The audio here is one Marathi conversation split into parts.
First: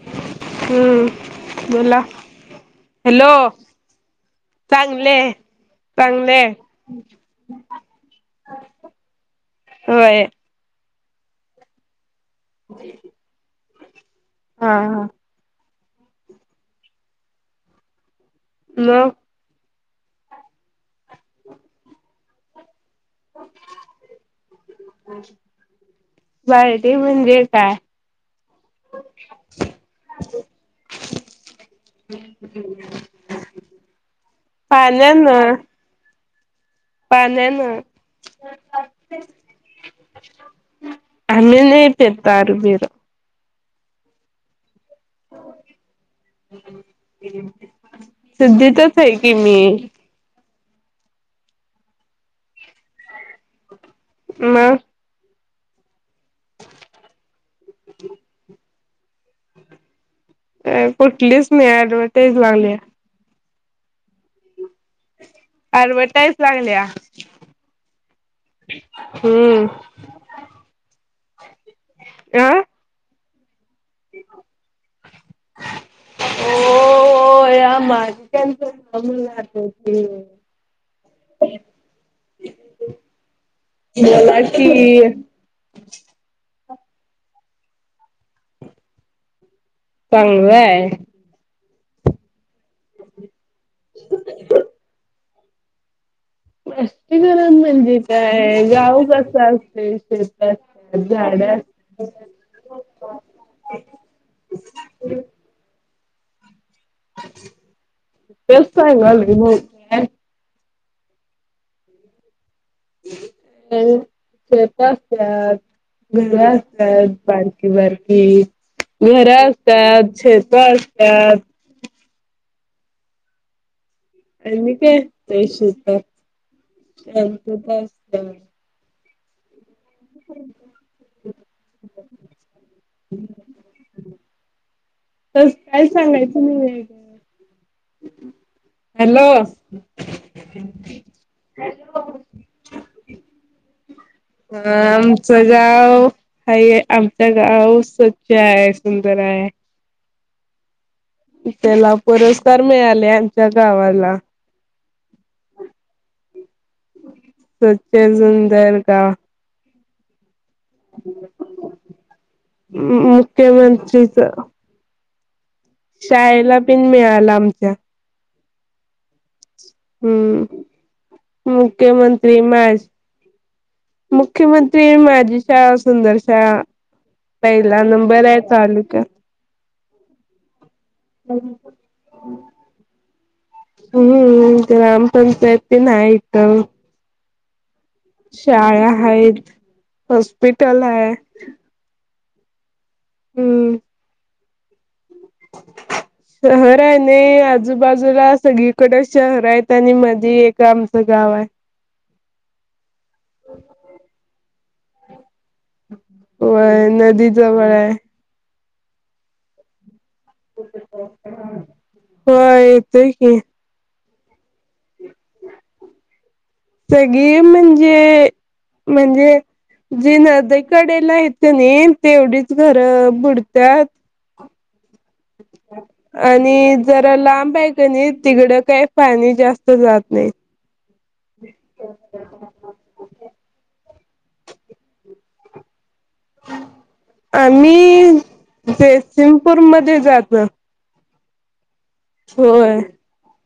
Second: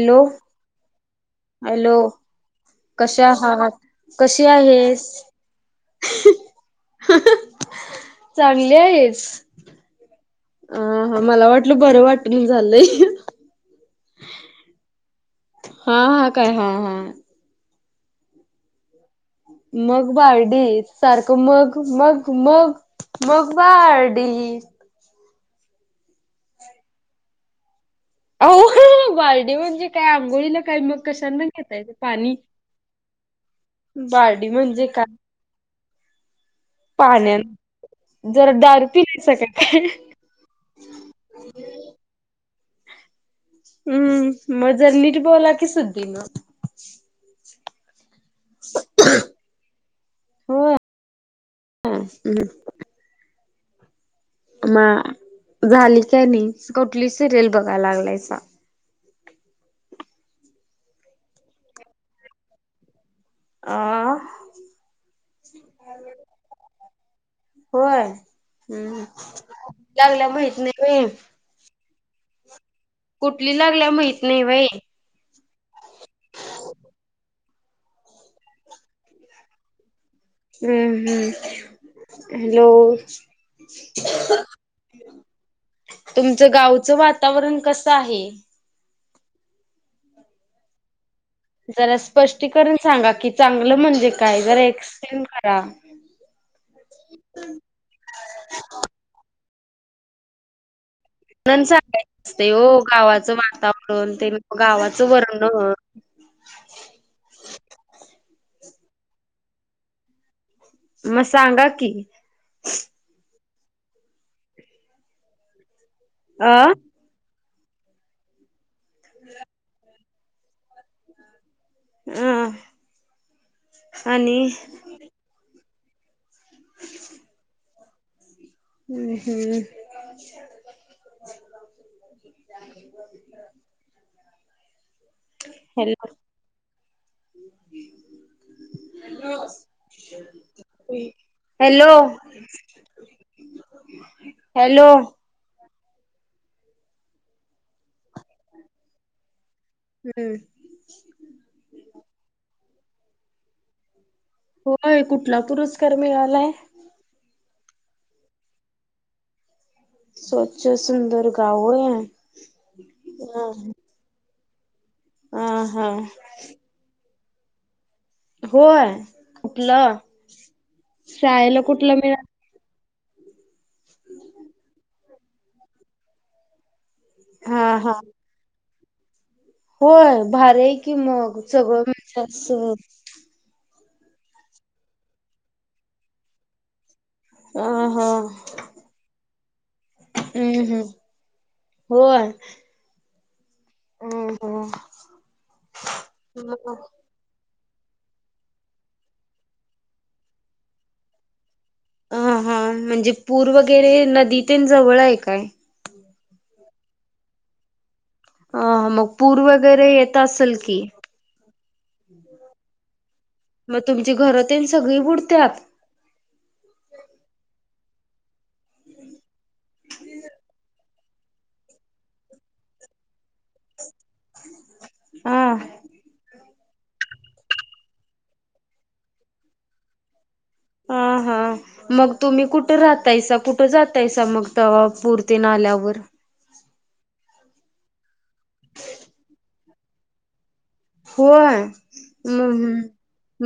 अलो हम्म हॅलो, बोला हॅलो कशा आहात? कसे आहेस? चांगले चांगले आय. चांगली आहेस? होय हां-हां मला वाटलं बरं वाटनं झालय. हा हा हां-हां काय हां-हां? ल मग बायडीस. सारखं मग-मग-मग, मग बारडीत. जाय ते म्हणजे काय? अंहं बारडी म्हणजे काय? आंघोळीला काय मग कशानं घेताय ते पाणी. बारडी म्हणजे का पाण्यानं पाण्यानं जरा दारू पिलायसा का काय? आम्ही न्हई त्यात तारु पित. हम्म, म जर नीट बोला कि सुद्धी नं. सुद्धीतच हाय की मी. [inaudible] मग मा झाली काय नई? कुठली सिरियल बघा लागलायसा? अं कुठलीच नाही, ऍडव्हर्टाईस लागल्या. आं ॲडवटाईज लागल्या. होय हम्म हम्म लागल्या माहित नाही म आ. कुठली लागल्या माहित नाही होय. [inaudible] हो [unintelligible] हम्म हम्म. हॅलो, मला कि तुमचं गाव चं वातावरण कस आहे. चांगलं आहे. जरा स्पष्टीकरण सांगा की चांगलं म्हणजे काय? जरा एक्सटलेंन करा. स्पस्टीकरण म्हणजे काय गाव कस असते शेतात म्ह सांगायच असते हो गावाचं वातावरण ते गावाचं वर्णन. तेच सांगालोय [unintelligible] म सांगा की. अ शेत असतात, घर अ असतात. बा रकी बारकी घर असतात, शेत असतात. ह. आणि काय त्या शेतात [unintelligible] हम्म हम्म. [unintelligible] तरस काय हॅलो. सांगायचं वेगळं. हॅलो हॅलो ह हॅलो आमच गा गाव हा आमच गाव स्वच्छ आहे, सुंदर आहे. हम्म. त्याला पुरस्कार मिळाले आमच्या गावाला. होय कुठला पुरस्कार मिळालाय? स्वच्छ सुंदर गाव. स्वच्छ सुंदर गाव होय हा. मुख्यमंत्रीच शाळेला पिण मिळाला आमच्या. होय. कुठलं? हम्म शाळेला कुठला मिळाला? मुख्यमंत्री माॅच मुख्यमंत्री माझी शाळा सुंदर शाळा. हा पहिला हा नंबर आहे चालू. होय भारी आहे की मग सगळं [unintelligible] हम्म ग्राम पंचायती नाय इथं. अ हा शाळा आहेत हम्म हम्म हॉस्पिटल आहे. हम्म हम्म हम्म. शहर आहे नाही आ आजूबाजूला सगळीकडे शहर आहेत आणि मध्ये एक आमचं गाव आहे. हा हा म्हणजे पूर वगैरे नदी तेन जवळ आहे काय? वय नदी जवळ आहे. अ मग पूर वगैरे येत असल की होय येतोय की म तुम्ही घरं तेन सगळी बुडत्यात. सगळी [unintelligible] म्हणजे जी नदीकडेला आहेत कणी तेवढीच घर बुडतात. हा आ आणि जरा लांब आहे कनी तिकडं काही पाणी जास्त जात नाही हा हा मग तुम्ही कुठे राहतायसा कुठे जात जात्यासा मग तवा पूर तेन आल्यावर आम्ही जयसिंगपूरमध्ये जातो होय म होय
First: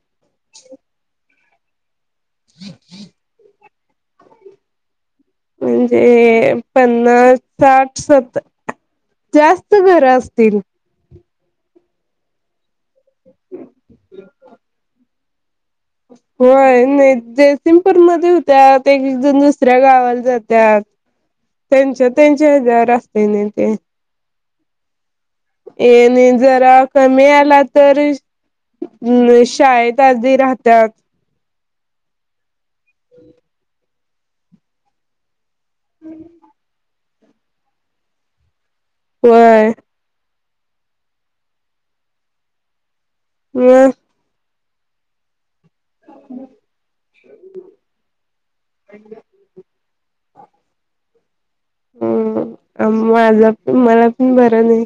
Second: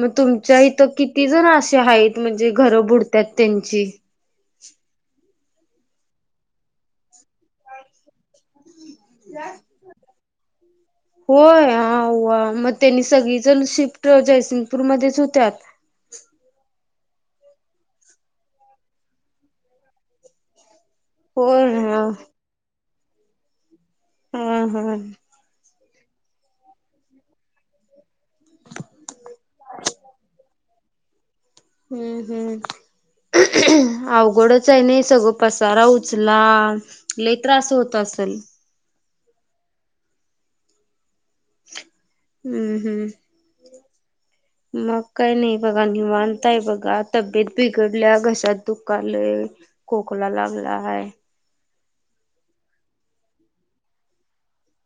मग तुमच्या इथं किती जण असे आहेत म्हणजे घर बुडतात त्यांची म्हणजे पन्नास साठ सत्तर जास्त घर असतील होय आव्वा मग त्यांनी सगळीजण शिफ्ट जयसिंगपूरमध्येच होत्यात होय जयसिंगपूरमध्ये होत्यात एक एकजन दुसऱ्या गावाला जात्यात होय हा त्यांच्या त्यांच्या घर असते ना ते हा हा ये न जरा कमी आला तर मुले शाळेत आधी राहतात हम्म हम्म अवघडच आहे नाही सगळं पसारा उचला लई त्रास होत असेल व्हय हम्म हम्म हम् मग काही नाही बघा निवांत बघा तब्येत बिघडल्या घशात दुखलाय खोकला खोकला लागलाय हम् माझ मला पण बरं नाही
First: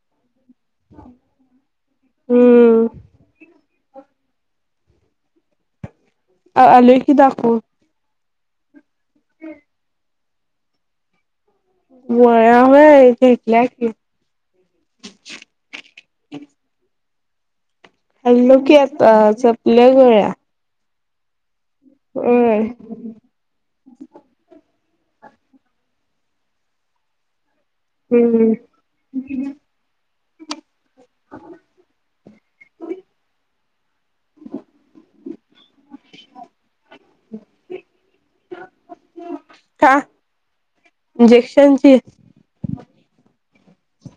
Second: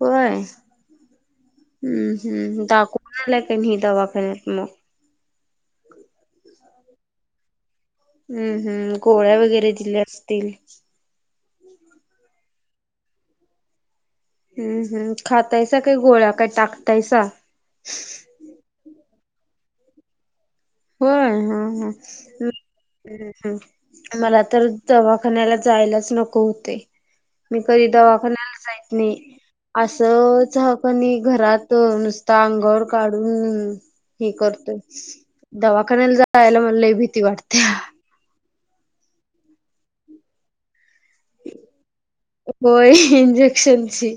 होय हम्म हम्म दाखवून आलाय का नाही दवाखान्यात मग आलोय की दाखवून हम्म हम्म गोळ्या वगैरे दिल्या असतील गोळ्या व्हय घेतल्या की हम्म हम् खातायसा काय गोळया काय टाकतायसा खाल्लो की आता सपल्या गोळ्या होय हा होय हा मला तर दवाखान्याला जायलाच नको होते मी कधी हम्म दवाखान्याला जायत नाही असंच ह कणी घरात नुसत अंगावर काढून हे करतोय दवाखान्याला जायला मला लय भीती वाटत्या का इंजेक्शनची व्हय इंजेक्शनची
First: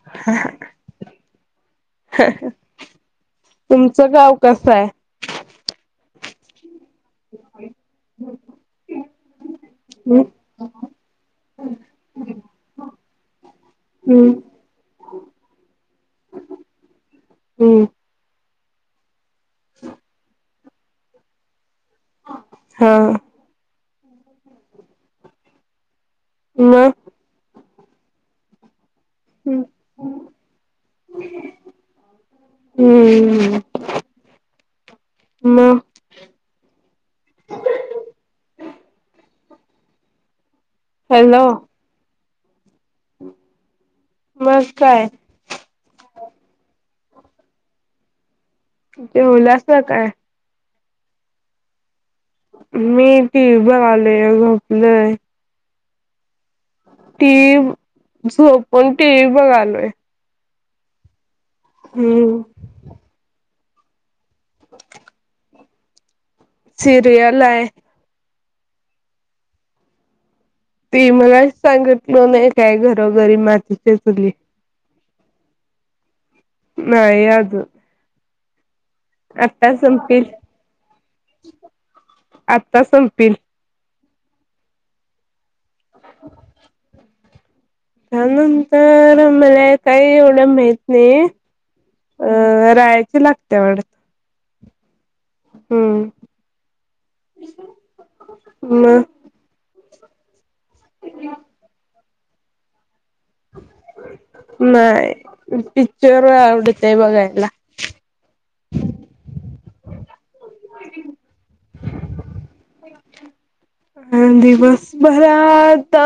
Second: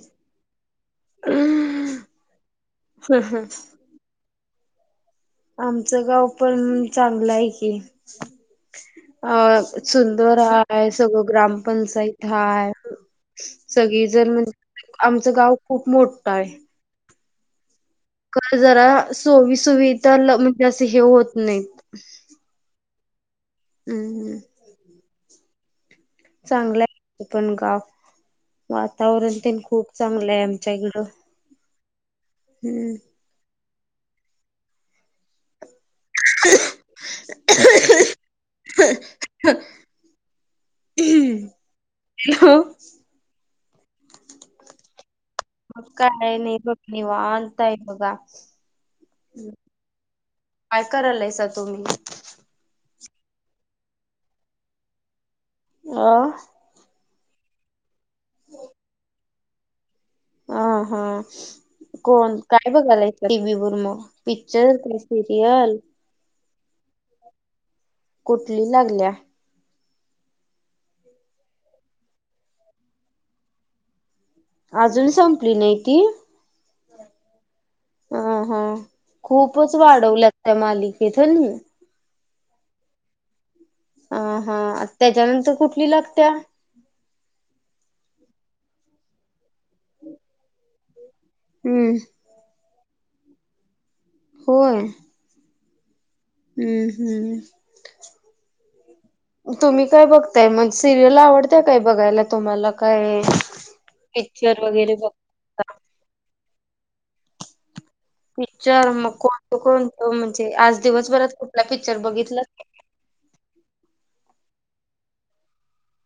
तुमचं गाव कस आहे आमचं गाव पण चांगलं आहे की अ हम्म सुंदर आहे सगळं ग्रामपंचायत हाय सगळी हम्म जण म्हणजे आमचं गाव खूप मोठं आहे हम्म जरा सोईसुविधा म्हणजे अस हे होत नाही हा हम्म हम् चांगलं मग आहे पण गाव वा वातावरण तेन खूप चांगलंय आमच्याकडं हम्म म [inaudible] हॅलो [inaudible] मग काय? मग काय नय नई बग, निवांत आय बघा. जेवलासा काय? काय करालायसा तुम्ही? टि व्ही बगालोय, झोपलोय. आं टी व्ही, झोपून टी व्ही बघालोय. अं हां कोण हम्म काय बघालाय टीव्ही वर म? पिक्चर क सिरियल. सिरीयलाय. कुठली लागल्या? ती मया सांगितलं नाही काय? 'घरोघरी मातीचा चुली'. आजून संपली नाही ती? नाही आजून. हां खूपच वाढवल्यात त्या मालिकेत हूनी. शशशं आत्ता संप्तील. अ हा त्याच्यानंतर कुठली लागत्या? त्यानंतर मला काही एवढं माहित नाही. हम्म अं रायाची लागते वाटत. होय. हम्म. हम्म. हम्म. मग तुम्ही काय बघता. काय मग सिरियल आवडत्या काय. तुम्हाला बघायला तुम्हाला काय. पिक्चर वगैरे बघ नाही पिक्चर आवडतोय बघायला. पिक्चर मग कोणत-कोणत म्हणजे आज दिवसभरात कुठला पिक्चर बघितला का. [unintelligible] अ दिवस बर आता.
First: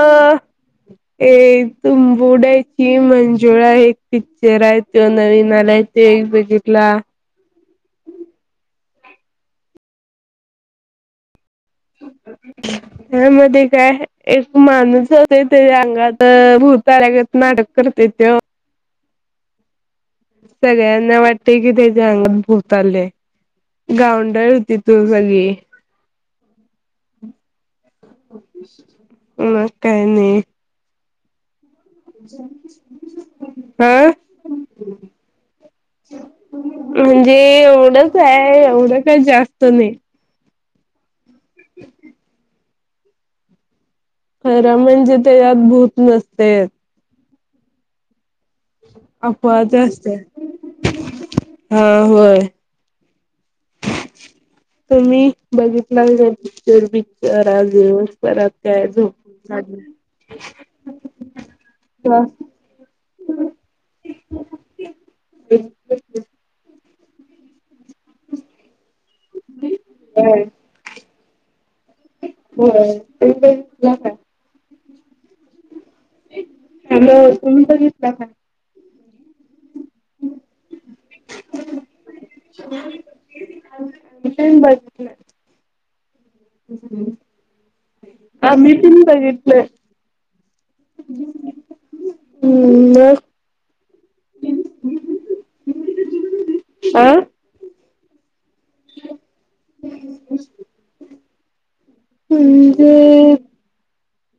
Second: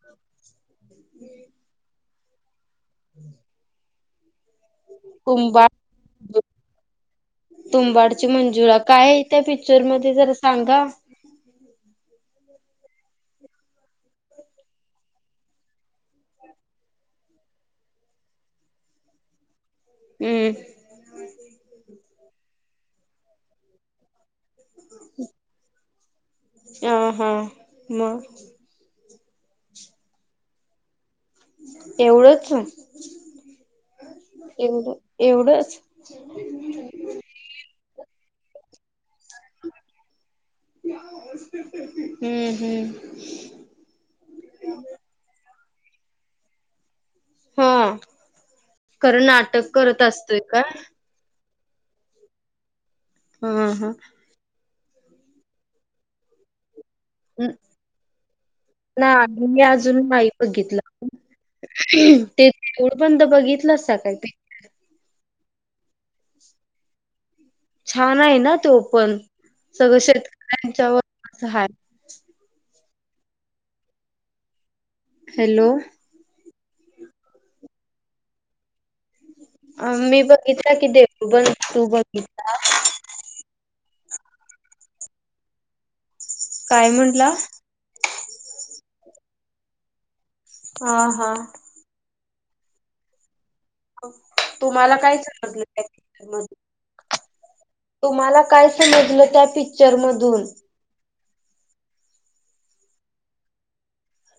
ए तुम बडे हि मंजुळा एक पिक पिक्चर हाय तो नवीन आलाय तो एक तुंबाड बघितला. तुंबाडची मंजुळा काय त्या पिक्चर मध्ये जरा सांगा? [unintelligible] त्या मध्ये काय. एक माणूस जातोय. त्याच्या अंगाात भुत आल्यागत नाटक करत तेथे. हम्म सगळ्यांना वाटते की. त्याच्या अंगात भुत. आलय गाउंडळ. तिथून झाली. ह हा मग मग काय नाही. [unintelligible] एवढ-एवढंच. काय एवढं काय जास्त नाही. हम्म. हम्म. खरं म्हणजे ते यात भूत नसतेच. हो खरं नाटक अपवाद करत असते असतोय का. हा होय. हा. ह. हा. तुम्ही बघितला [inaudible] तर पिक्चर आज दिवसभरात काय झोप नाही मी लागली अजून बघितलं नाही. ते देऊळ बंद बघितलंलासा काय ते. बि ब [unintelligible] छान आहे ना तो पण. सगळं शेतकऱ्यांच्या वरनच हाय. [unintelligible] हॅलो. [unintelligible] अ मी बघितला की देऊळ बंद. तू बघितला? मी पण बघितला. काय म्हंटला आम्ही पण बघितलं. हा, हा. हम्म मग. तुम्हाला काय आ [unintelligible] तुम्हाला काय समजलं त्या पिक्चर मधून म्हणजे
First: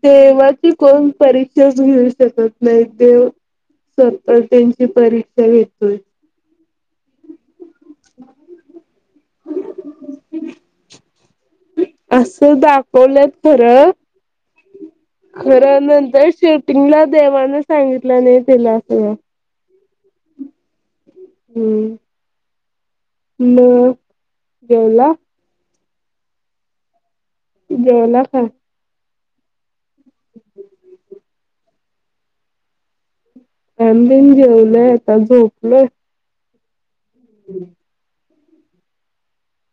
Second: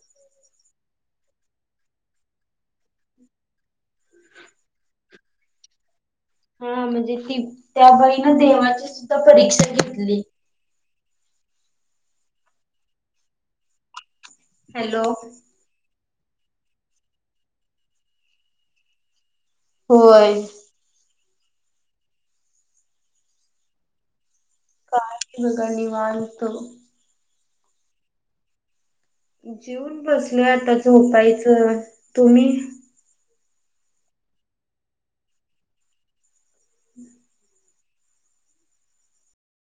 देवाची कोण परीक्षा घेऊ शकत नाही, देव स्वतः त्यांची परीक्षा घेतोय. हा, म्हणजे ती त्या बाईन देवाची सुद्धा परीक्षा घेतली. असं दाखवलंत खरं हॅलो. तर शेवटला देवाने सांगितलं नाही तिला खरं होय. हम. म काय, [unintelligible] निवांत. जेवला का? जेऊन बसलोय आता झोपायचं, तुम्ही? आम्ही पण जेवलोय आता झोपलोय ह [unintelligible]